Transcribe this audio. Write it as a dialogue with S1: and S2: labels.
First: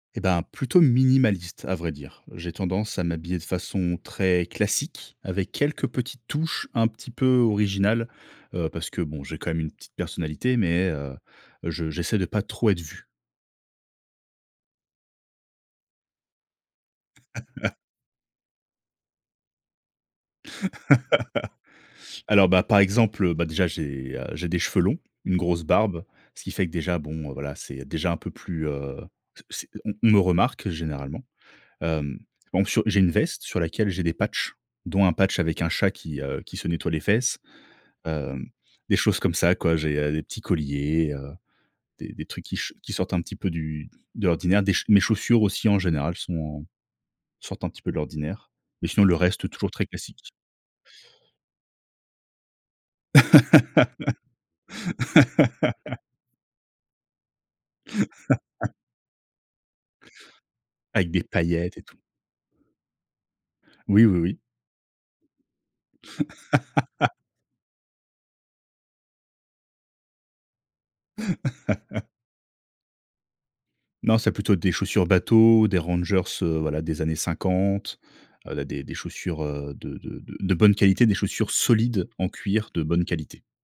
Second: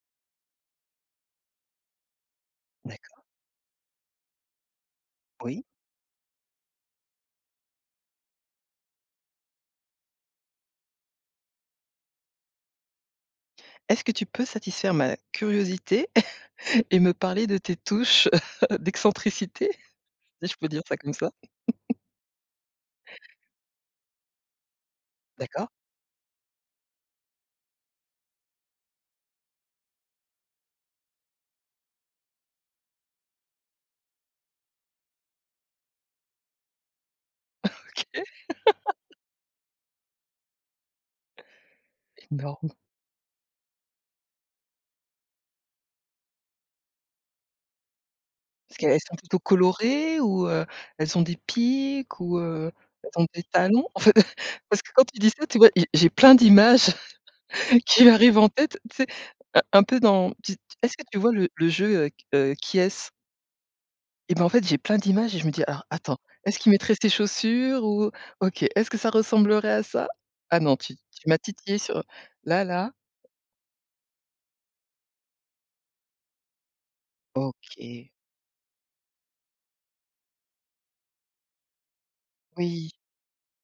S1: Et ben, plutôt minimaliste à vrai dire. J'ai tendance à
S2: D'accord.
S1: m'habiller de façon très classique avec
S2: Oui.
S1: quelques petites touches un petit peu originales, heu, parce que bon, j'ai quand même une petite personnalité, mais, heu, je j'essaie de pas trop être vu.
S2: Est-ce que tu peux satisfaire ma curiosité et me parler de tes touches d'excentricité? Si je peux dire ça comme ça?
S1: Alors bah, par exemple, bah déjà, j'ai, heu, j'ai des cheveux longs, une grosse
S2: D'accord.
S1: barbe, ce qui fait que déjà, bon, heu, voilà, c'est déjà un peu plus, heu, c c'est on on me remarque généralement. Hem, par exemple sur j'ai une veste sur laquelle j'ai des patchs dont un patch avec un chat qui, heu, qui se nettoie les fesses,
S2: OK.
S1: hem, des choses comme ça quoi. J'ai, heu, des petits colliers, heu, des des trucs qui
S2: Énorme.
S1: ch qui sortent un petit peu du de l'ordinaire. Des chau mes chaussures aussi en général sont en sortent un petit peu de l'ordinaire.
S2: cqu
S1: Mais
S2: elles
S1: sinon le
S2: sont plutôt
S1: reste toujours très
S2: colorées
S1: classique.
S2: ou? Heu, elles ont des pics? Ou heu, elles ont des talons? Parce que quand tu dis ça, tu vois, j'ai j'ai plein d'images qui arrivent en tête, tu sais? Un un peu dans tu est-ce que
S1: Avec
S2: tu
S1: des
S2: vois? Le le
S1: paillettes et tout.
S2: jeu heu, q heu, Qui est-ce?
S1: Oui, oui,
S2: Et
S1: oui.
S2: bah, en fait j'ai plein d'images et je me dis: «Alors attends, est-ce qu'il mettrait ces chaussures? Ou OK, est-ce que ça ressemblerait à ça?». Ah non, tu tu m'as titillé sur, là là.
S1: Non, c'est plutôt des chaussures bateau, des rangers, heu, voilà des années 50,
S2: OK.
S1: heu, là des des chaussures, heu, de de de de bonne qualité, des chaussures solides en cuir de
S2: Oui.
S1: bonne qualité.